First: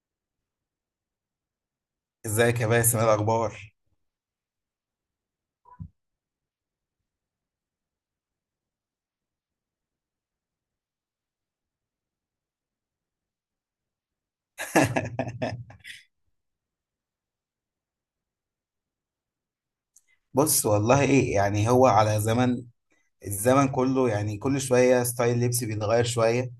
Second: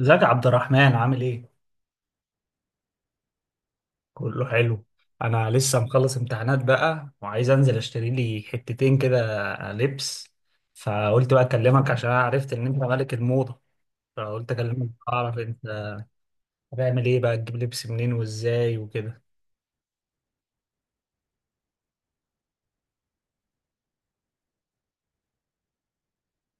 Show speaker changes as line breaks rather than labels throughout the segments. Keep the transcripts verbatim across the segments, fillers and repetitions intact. ازيك يا عبد الرحمن عامل ايه؟
ازيك يا باسم، ايه الاخبار؟
كله حلو. انا لسه مخلص امتحانات بقى وعايز انزل اشتري لي حتتين كده، لبس. فقلت بقى اكلمك عشان أنا عرفت ان انت ملك الموضة، فقلت اكلمك اعرف انت هتعمل ايه بقى، تجيب لبس منين وازاي وكده.
بص والله ايه، يعني هو على زمن. الزمن كله يعني كل شوية ستايل لبسي بيتغير شوية.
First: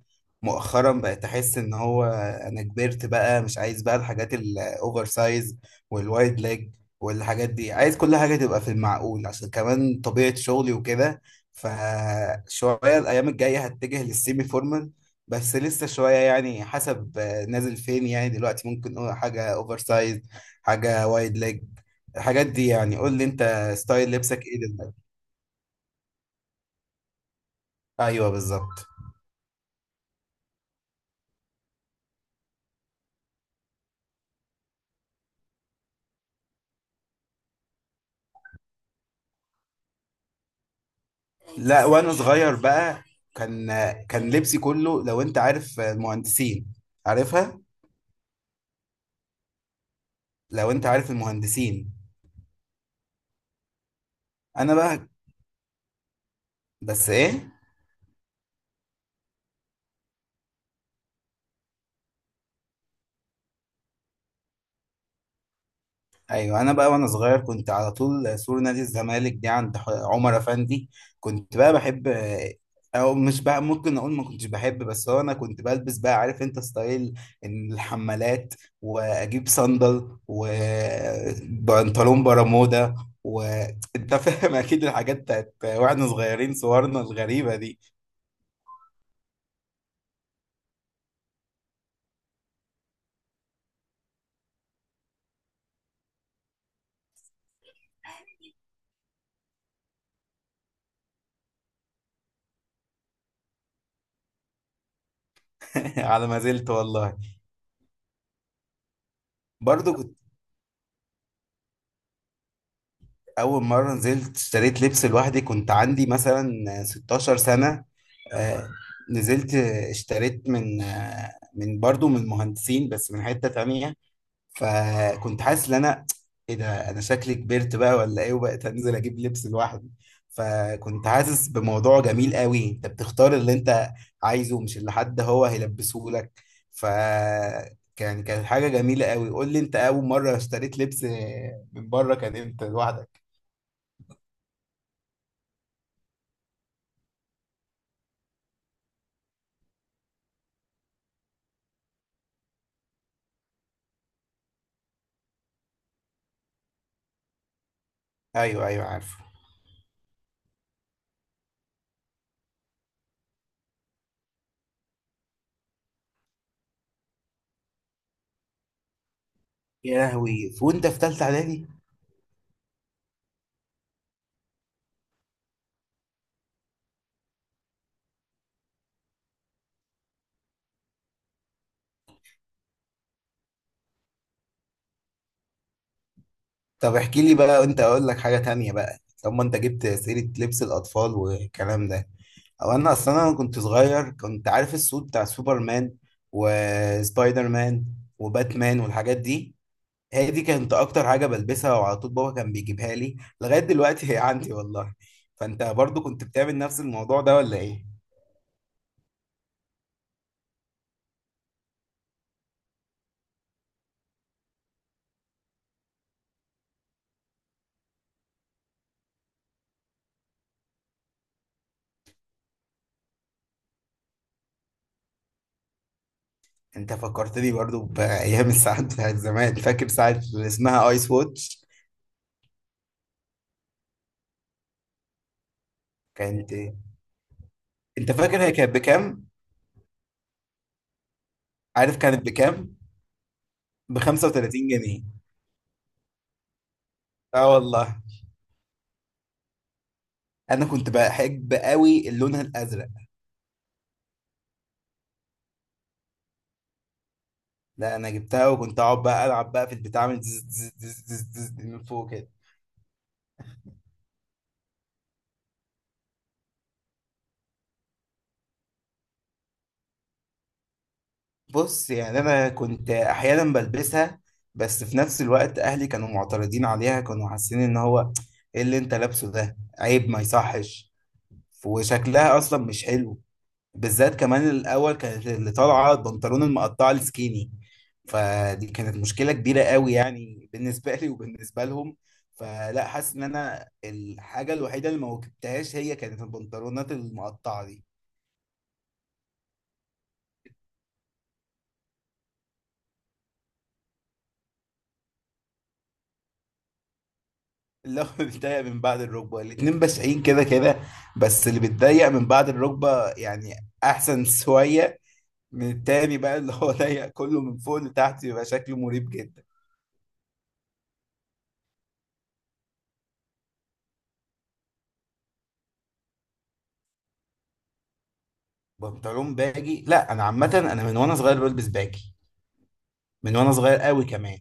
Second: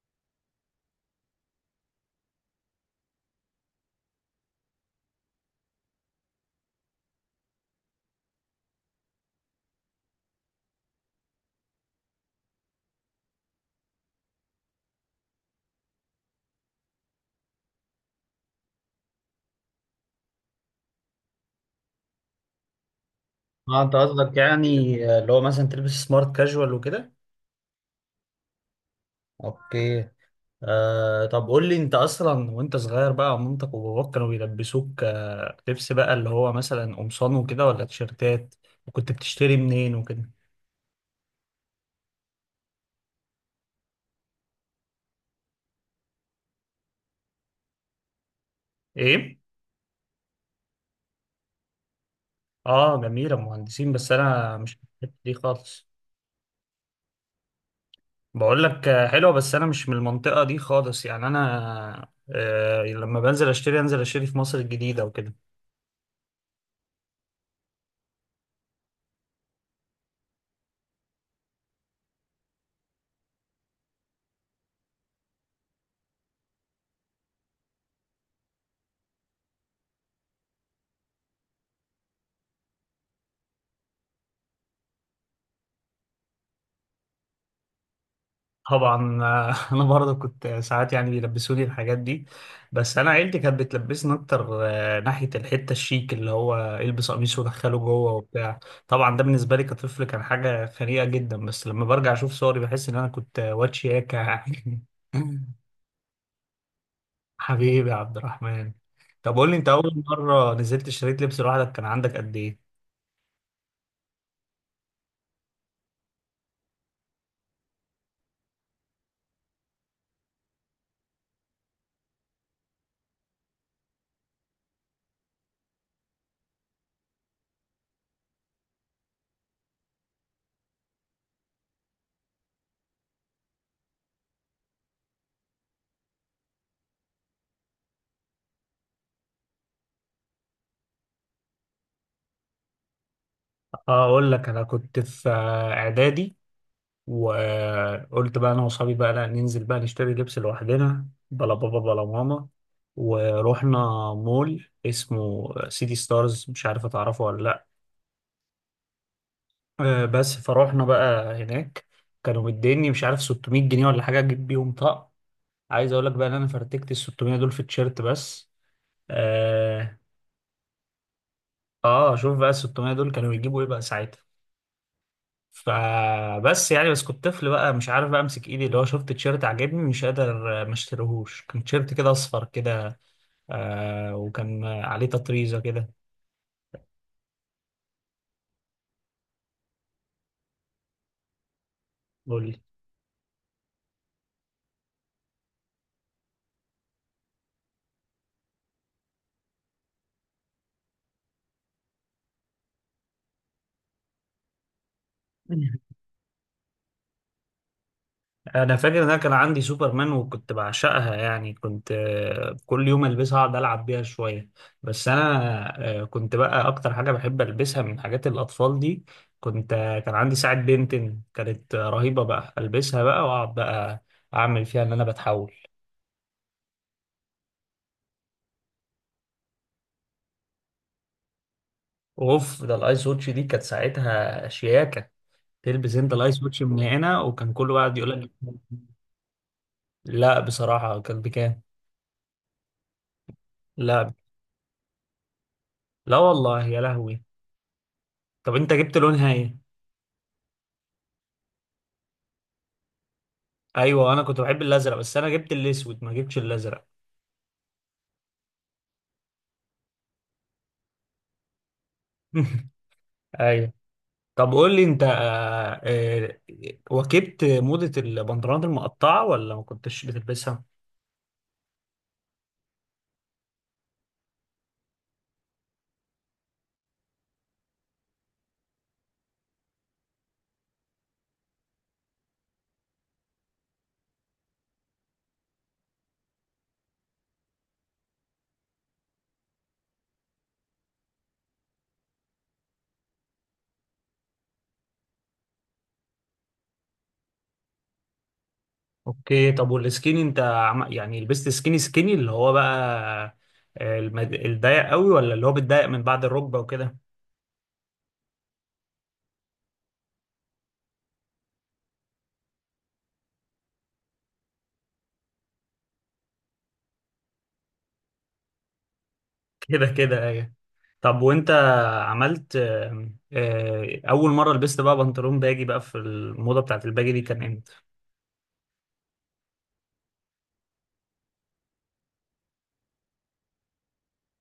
مؤخرا بقيت أحس إن هو أنا كبرت بقى، مش عايز بقى الحاجات الأوفر سايز والوايد ليج والحاجات دي. عايز كل حاجة تبقى في المعقول عشان كمان طبيعة شغلي وكده. فشوية الأيام الجاية هتجه للسيمي فورمال، بس لسه شوية يعني حسب آه، نازل فين. يعني دلوقتي ممكن أقول حاجة أوفر سايز، حاجة وايد ليج، الحاجات دي. يعني قول لي أنت
اه، انت
ستايل
قصدك
لبسك إيه
يعني
دلوقتي؟
اللي هو مثلا تلبس سمارت كاجوال وكده؟
أيوه بالظبط.
اوكي. آه، طب قول لي انت اصلا وانت صغير بقى مامتك وباباك كانوا بيلبسوك آه لبس بقى اللي هو مثلا قمصان وكده ولا تيشيرتات، وكنت بتشتري منين وكده.
لا، وانا صغير بقى كان، كان لبسي كله، لو انت عارف المهندسين، عارفها.
ايه.
لو انت عارف المهندسين.
اه، جميلة مهندسين بس انا
انا
مش من
بقى،
الحتة دي خالص.
بس ايه.
بقول لك، آه، حلوة بس انا مش من المنطقة دي خالص يعني انا آه لما بنزل اشتري، انزل اشتري في مصر الجديدة وكده.
ايوه انا بقى وانا صغير كنت على طول سور نادي الزمالك دي عند ح- عمر افندي. كنت بقى بحب، او مش بقى، ممكن اقول ما كنتش بحب، بس هو انا كنت بلبس بقى، عارف انت ستايل، إن الحمالات واجيب صندل وبنطلون برمودا. وانت فاهم اكيد الحاجات بتاعت واحنا صغيرين، صورنا الغريبة دي.
طبعا آه، انا برضه كنت ساعات يعني بيلبسوني الحاجات دي، بس انا عيلتي كانت بتلبسني اكتر آه، ناحيه الحته الشيك اللي هو البس قميص ودخله جوه وبتاع. طبعا ده بالنسبه لي كطفل كان حاجه خنيقه جدا، بس لما برجع اشوف صوري بحس ان انا كنت واد شياكه يعني.
على ما زلت والله.
حبيبي يا عبد الرحمن. طب قول لي انت، اول
برضو،
مره نزلت اشتريت لبس لوحدك كان عندك قد ايه؟
اول مره نزلت اشتريت لبس لوحدي كنت عندي مثلا ستاشر سنه. آه، نزلت اشتريت من آه، من برضو من مهندسين بس من حته تانية. فكنت حاسس ان انا ايه ده، انا شكلي كبرت بقى ولا ايه، وبقيت انزل اجيب لبس لوحدي. فكنت حاسس بموضوع جميل قوي، انت بتختار اللي انت عايزه، مش اللي حد هو هيلبسه لك. ف كان، كانت حاجه جميله قوي. قول لي انت اول مره اشتريت لبس من بره كان امتى لوحدك؟
اقول لك، انا كنت في آه، اعدادي، وقلت بقى انا واصحابي بقى لا ننزل بقى نشتري لبس لوحدنا، بلا بابا بلا ماما، ورحنا مول اسمه سيتي ستارز، مش عارف اتعرفه ولا لا.
ايوه ايوه عارفه.
آه، بس فروحنا بقى هناك، كانوا مديني مش عارف ستمائة جنيه ولا حاجه اجيب بيهم طقم. عايز اقول لك بقى ان انا فرتكت ال ستمائة دول في التيشيرت بس.
يا
اه,
لهوي، وانت في ثالثه اعدادي!
آه شوف بقى ال ستمية دول كانوا يجيبوا ايه بقى ساعتها. فبس يعني بس كنت طفل بقى مش عارف بقى امسك ايدي اللي هو شفت تيشيرت عجبني مش قادر آه، ما اشتريهوش، كان تيشيرت كده اصفر كده. آه وكان آه، عليه تطريزه كده.
طب احكي لي بقى، وانت اقول لك حاجه تانية بقى. طب ما انت جبت سيره لبس الاطفال والكلام ده،
قول لي.
او انا اصلا، انا كنت صغير كنت عارف السود بتاع سوبرمان وسبايدر مان وباتمان والحاجات دي. هي دي كانت اكتر حاجه بلبسها، وعلى طول بابا كان بيجيبها لي، لغايه دلوقتي هي عندي والله. فانت برضو كنت بتعمل نفس الموضوع ده ولا ايه؟
انا فاكر ان انا كان عندي سوبرمان وكنت بعشقها، يعني كنت آه، كل يوم البسها اقعد العب بيها شويه. بس انا آه، كنت بقى اكتر حاجه بحب البسها من حاجات الاطفال دي. كنت آه، كان عندي ساعه بنتن كانت آه، رهيبه بقى، البسها بقى واقعد بقى اعمل فيها ان انا بتحول.
انت فكرتني برضو بايام الساعات بتاعت زمان. فاكر ساعه اللي اسمها ايس واتش؟
اوف، ده الايس واتش دي كانت ساعتها شياكه. تلبس انت الايس
كانت،
واتش من هنا وكان كله قاعد يقول
انت
لك.
فاكر هي كانت بكام؟
لا، بصراحه كان بكام.
عارف كانت بكام؟ ب
لا.
خمسة وتلاتين جنيه.
لا والله يا لهوي.
اه والله.
طب انت جبت لونها ايه؟
انا كنت بحب قوي اللون الازرق.
ايوه، انا كنت بحب الازرق بس انا جبت الاسود، ما جبتش الازرق.
لا انا جبتها وكنت اقعد بقى العب بقى في البتاع من زز زز زز زز زز من فوق كده.
ايوه. طب قول لي انت، آه، آه، واكبت موضه البنطلونات المقطعه ولا ما كنتش بتلبسها؟
بص يعني انا كنت احيانا بلبسها، بس في نفس الوقت اهلي كانوا معترضين عليها، كانوا حاسين ان هو ايه اللي انت لابسه ده، عيب ما يصحش وشكلها اصلا مش حلو. بالذات كمان الاول كانت اللي طالعه البنطلون المقطع السكيني، فدي كانت مشكله كبيره قوي يعني بالنسبه لي وبالنسبه لهم. فلا، حاسس ان انا الحاجه الوحيده اللي ما واكبتهاش هي كانت البنطلونات المقطعه دي.
اوكي، طب والسكيني، انت عم... يعني لبست سكيني سكيني اللي هو بقى آه، المد... الضيق قوي، ولا اللي هو بيتضايق من بعد الركبه وكده؟
اللي هو بيتضايق من بعد الركبه. الاتنين بشعين كده كده، بس اللي بيتضايق من بعد الركبه يعني احسن شويه من التاني بقى اللي هو ضيق كله من فوق لتحت، يبقى شكله مريب جدا.
كده كده ايوه. طب وانت عملت آه، آه، اول مره لبست بقى بنطلون باجي بقى، في الموضه بتاعت الباجي دي كان امتى؟
بنطلون باجي، لا انا عامه انا من وانا صغير بلبس باجي، من وانا صغير قوي كمان.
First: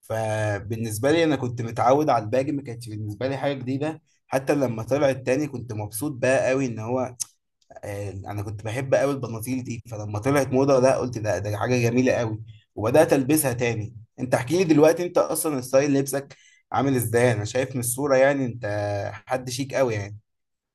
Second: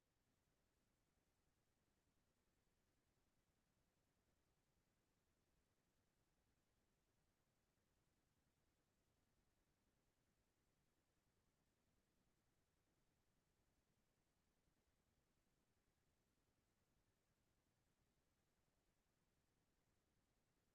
فبالنسبه لي انا كنت متعود على الباجي، ما كانتش بالنسبه لي حاجه جديده. حتى لما طلع التاني كنت مبسوط بقى قوي ان هو آه، انا كنت بحب قوي البناطيل دي، فلما طلعت موضه، لا قلت ده ده حاجه جميله قوي وبدات البسها تاني. انت احكي لي دلوقتي، انت اصلا ستايل لبسك عامل ازاي؟ انا شايف من الصوره يعني انت حد شيك قوي يعني.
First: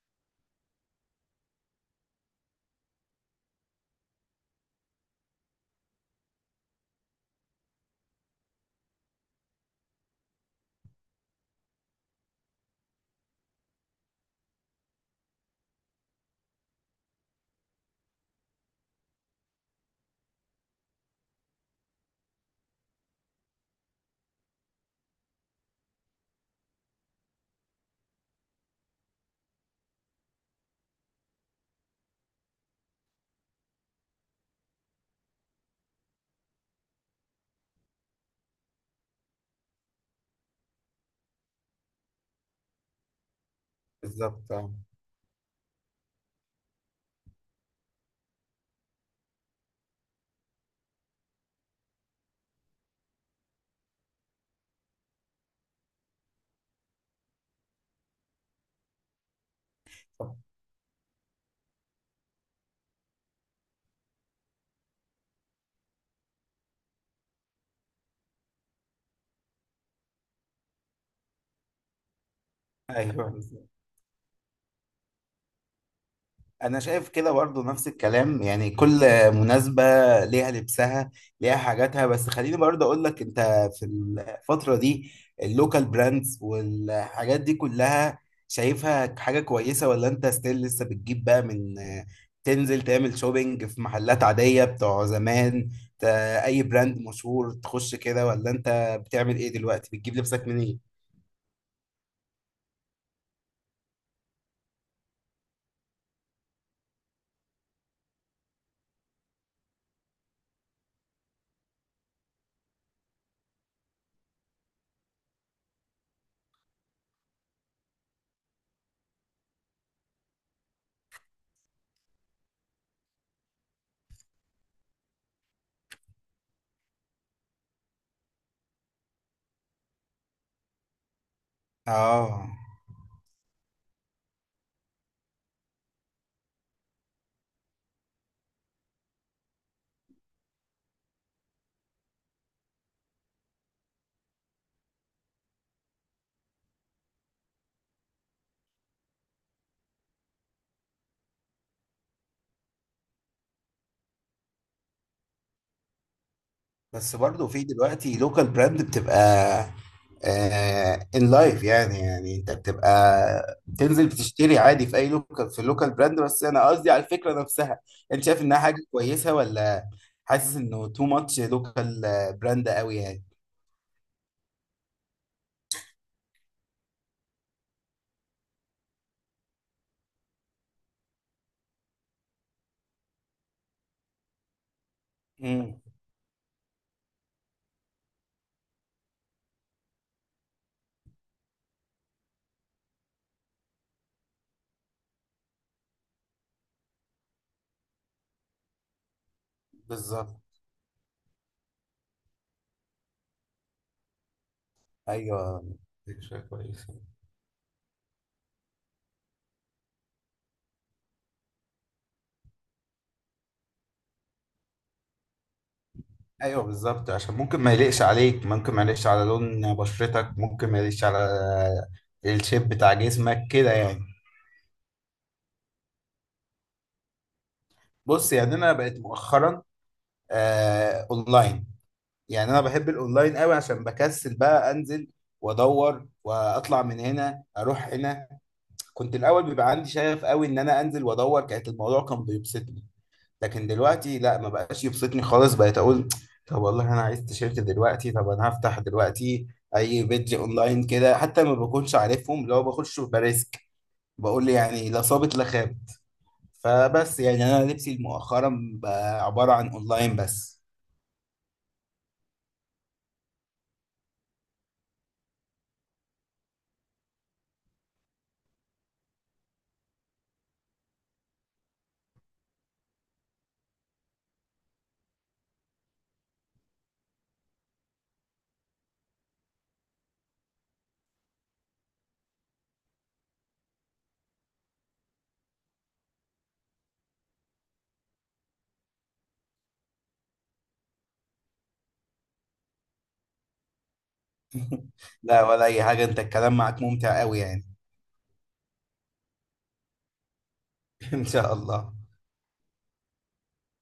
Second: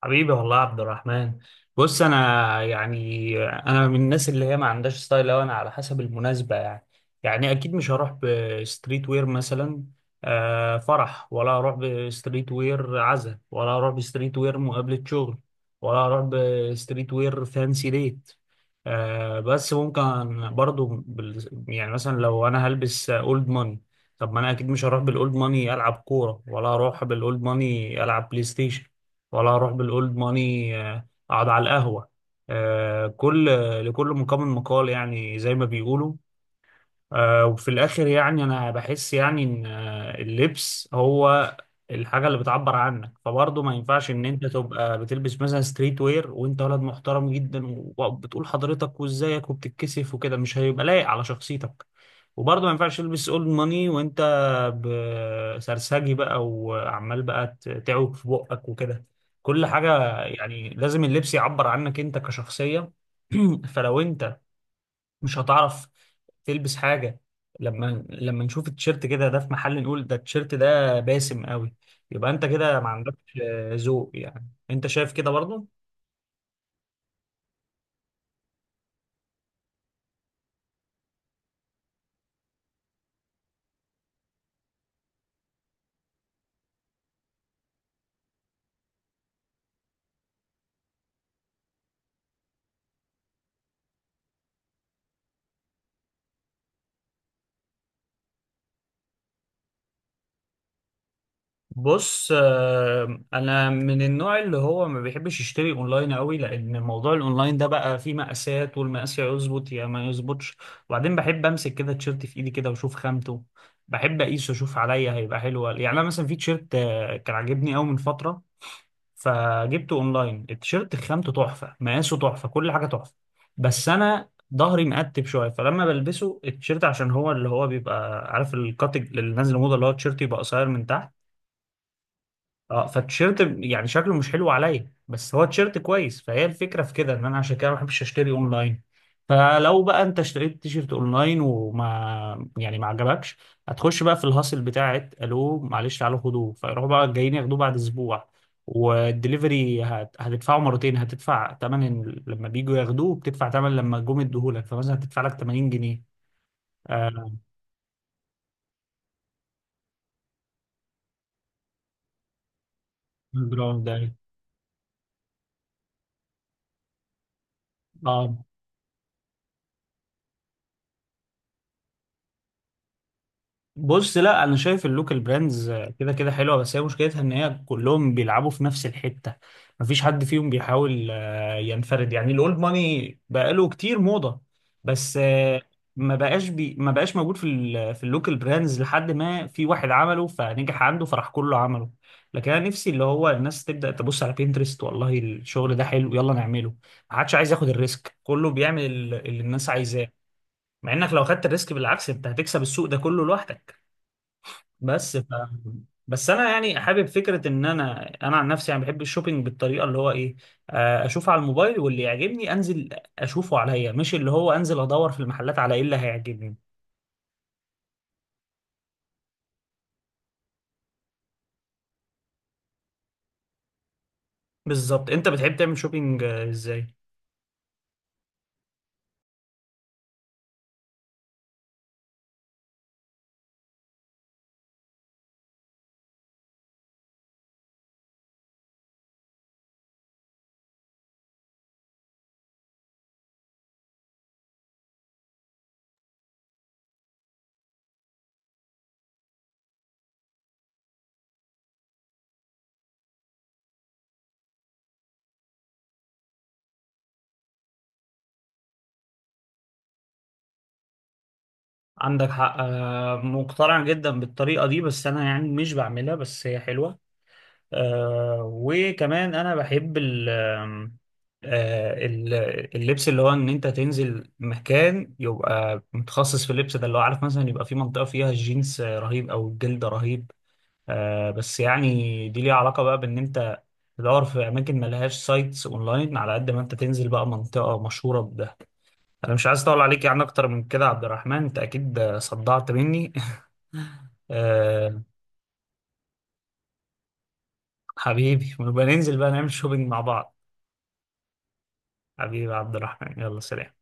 حبيبي والله يا عبد الرحمن. بص، انا يعني انا من الناس اللي هي ما عندهاش ستايل أوي، انا على حسب المناسبه يعني. يعني اكيد مش هروح بستريت وير مثلا آه، فرح، ولا هروح بستريت وير عزا، ولا هروح بستريت وير مقابله شغل، ولا هروح بستريت وير فانسي ديت. آه، بس ممكن برضو بال- يعني مثلا لو انا هلبس اولد ماني، طب ما انا اكيد مش هروح بالاولد ماني العب كوره، ولا هروح بالاولد ماني العب بلاي ستيشن، ولا هروح بالاولد ماني آه، اقعد على القهوه. آه، كل لكل مقام مقال، يعني زي ما بيقولوا. آه، وفي الآخر يعني أنا بحس يعني إن آه، اللبس هو الحاجة اللي بتعبر عنك. فبرضه ما ينفعش إن أنت
بالظبط آه.
تبقى بتلبس مثلا ستريت وير وأنت ولد محترم جدا، و- وبتقول حضرتك وإزيك وبتتكسف وكده، مش هيبقى لايق على شخصيتك. وبرضه ما ينفعش تلبس أولد ماني وأنت ب- سرسجي بقى، وعمال بقى ت- تعوج في بقك وكده. كل حاجة يعني لازم اللبس يعبر عنك أنت كشخصية. فلو أنت مش هتعرف تلبس حاجة، لما لما نشوف التيشيرت كده ده في محل نقول ده التيشيرت ده باسم قوي، يبقى انت كده ما
ايوه
عندكش آه، ذوق، يعني انت شايف كده برضه؟
انا شايف كده برضو، نفس الكلام يعني كل مناسبة ليها لبسها، ليها حاجاتها. بس خليني برضو اقول لك، انت في الفترة دي اللوكال براندز والحاجات دي كلها شايفها حاجة كويسة؟ ولا انت ستيل لسه بتجيب بقى من، تنزل تعمل شوبينج في محلات عادية بتوع زمان، ت- اي براند مشهور تخش كده؟ ولا انت بتعمل ايه دلوقتي، بتجيب لبسك منين؟
بص، آه، انا من النوع اللي هو ما بيحبش يشتري اونلاين قوي، لان موضوع الاونلاين ده بقى فيه مقاسات، والمقاس يا يظبط يا ما يظبطش. وبعدين بحب امسك كده التيشيرت في ايدي كده واشوف خامته. بحب اقيسه اشوف عليا هيبقى حلو ولا- يعني انا مثلا في تيشيرت آه، كان عاجبني قوي من فترة، فجبته اونلاين، التيشيرت خامته تحفه، مقاسه تحفه، كل حاجه تحفه. بس انا ظهري مقتب شويه، فلما بلبسه التيشيرت عشان هو اللي هو بيبقى عارف الكات اللي نازل موضه اللي هو التيشيرت يبقى قصير من تحت.
اه
اه. فالتيشيرت يعني شكله مش حلو عليا، بس هو تيشيرت كويس، فهي الفكره في كده ان انا عشان كده ما بحبش اشتري اونلاين. فلو بقى انت اشتريت تيشيرت اونلاين وما يعني ما عجبكش، هتخش بقى في الهاصل بتاعت الو معلش تعالوا خدوه، فيروحوا بقى جايين ياخدوه بعد اسبوع. والدليفري هت... هتدفعه مرتين، هتدفع تمن ال- لما بيجوا ياخدوه بتدفع تمن لما جم يديهولك، فمثلا هتدفع لك تمانين جنيه.
بس
آه.
برضه في دلوقتي لوكال براند بتبقى ان لايف يعني، يعني انت بتبقى
جرام
بتنزل
ده،
بتشتري عادي في اي لوكال، في اللوكال براند. بس انا قصدي على الفكره نفسها، انت شايف
اه.
انها حاجه كويسه؟ ولا حاسس انه تو ماتش لوكال براند قوي يعني؟
بص، لا انا شايف اللوكال براندز كده كده حلوه، بس هي مشكلتها ان هي كلهم بيلعبوا في نفس الحته، مفيش حد فيهم بيحاول آه، ينفرد، يعني الاولد ماني بقاله كتير موضه بس آه،
امم.
ما بقاش بي ما بقاش موجود في ال في اللوكال براندز، لحد ما في واحد عمله فنجح عنده فراح كله عمله. لكن انا نفسي اللي هو الناس تبدا تبص على بينترست، والله الشغل ده حلو يلا نعمله، ما حدش عايز ياخد الريسك، كله بيعمل اللي الناس عايزاه.
بالظبط.
مع انك لو خدت الريسك بالعكس انت هتكسب السوق ده كله لوحدك. بس ف...
ايوه
بس
فكره
انا يعني
كويسه.
حابب فكره ان انا انا عن نفسي يعني بحب الشوبينج بالطريقه اللي هو ايه. آه، اشوف على الموبايل واللي يعجبني انزل اشوفه عليا، مش اللي هو انزل ادور في المحلات على ايه اللي هيعجبني.
ايوه بالظبط، عشان ممكن ما يليقش عليك، ممكن ما يليقش على لون بشرتك، ممكن ما يليقش على الشيب بتاع جسمك كده يعني.
بالظبط، انت بتحب تعمل شوبينج آه، ازاي؟
بص يعني انا بقيت مؤخرا آه اونلاين. يعني انا بحب الاونلاين قوي عشان بكسل بقى انزل وادور واطلع من هنا اروح هنا. كنت الاول بيبقى عندي شغف قوي ان انا انزل وادور، كانت الموضوع كان بيبسطني. لكن دلوقتي لا، ما بقاش يبسطني خالص. بقيت اقول طب والله انا عايز تيشيرت دلوقتي، طب انا هفتح دلوقتي اي بيدج اونلاين كده حتى ما بكونش عارفهم، لو بخش بريسك بقول يعني لا صابت لا خاب. فبس يعني انا لبسي مؤخرا بقى عبارة عن اونلاين بس.
عندك حق، آه، مقتنع جدا بالطريقه دي، بس انا يعني مش بعملها، بس هي حلوه. آه وكمان انا بحب ال آه ال- اللبس اللي هو ان انت تنزل مكان يبقى متخصص في اللبس ده، اللي هو عارف مثلا يبقى في منطقة فيها الجينز رهيب او الجلد رهيب. آه، بس يعني دي ليها علاقة بقى بان انت تدور في اماكن ملهاش سايتس اونلاين، على قد ما انت تنزل بقى منطقة مشهورة بده. انا مش عايز اطول عليك يعني اكتر من كده يا عبد الرحمن، انت اكيد صدعت مني. آه
لا ولا اي حاجة، انت الكلام معك ممتع قوي يعني.
حبيبي، ونبقى ننزل بقى نعمل شوبينج مع بعض.
ان شاء الله.
حبيبي عبد الرحمن، يلا سلام.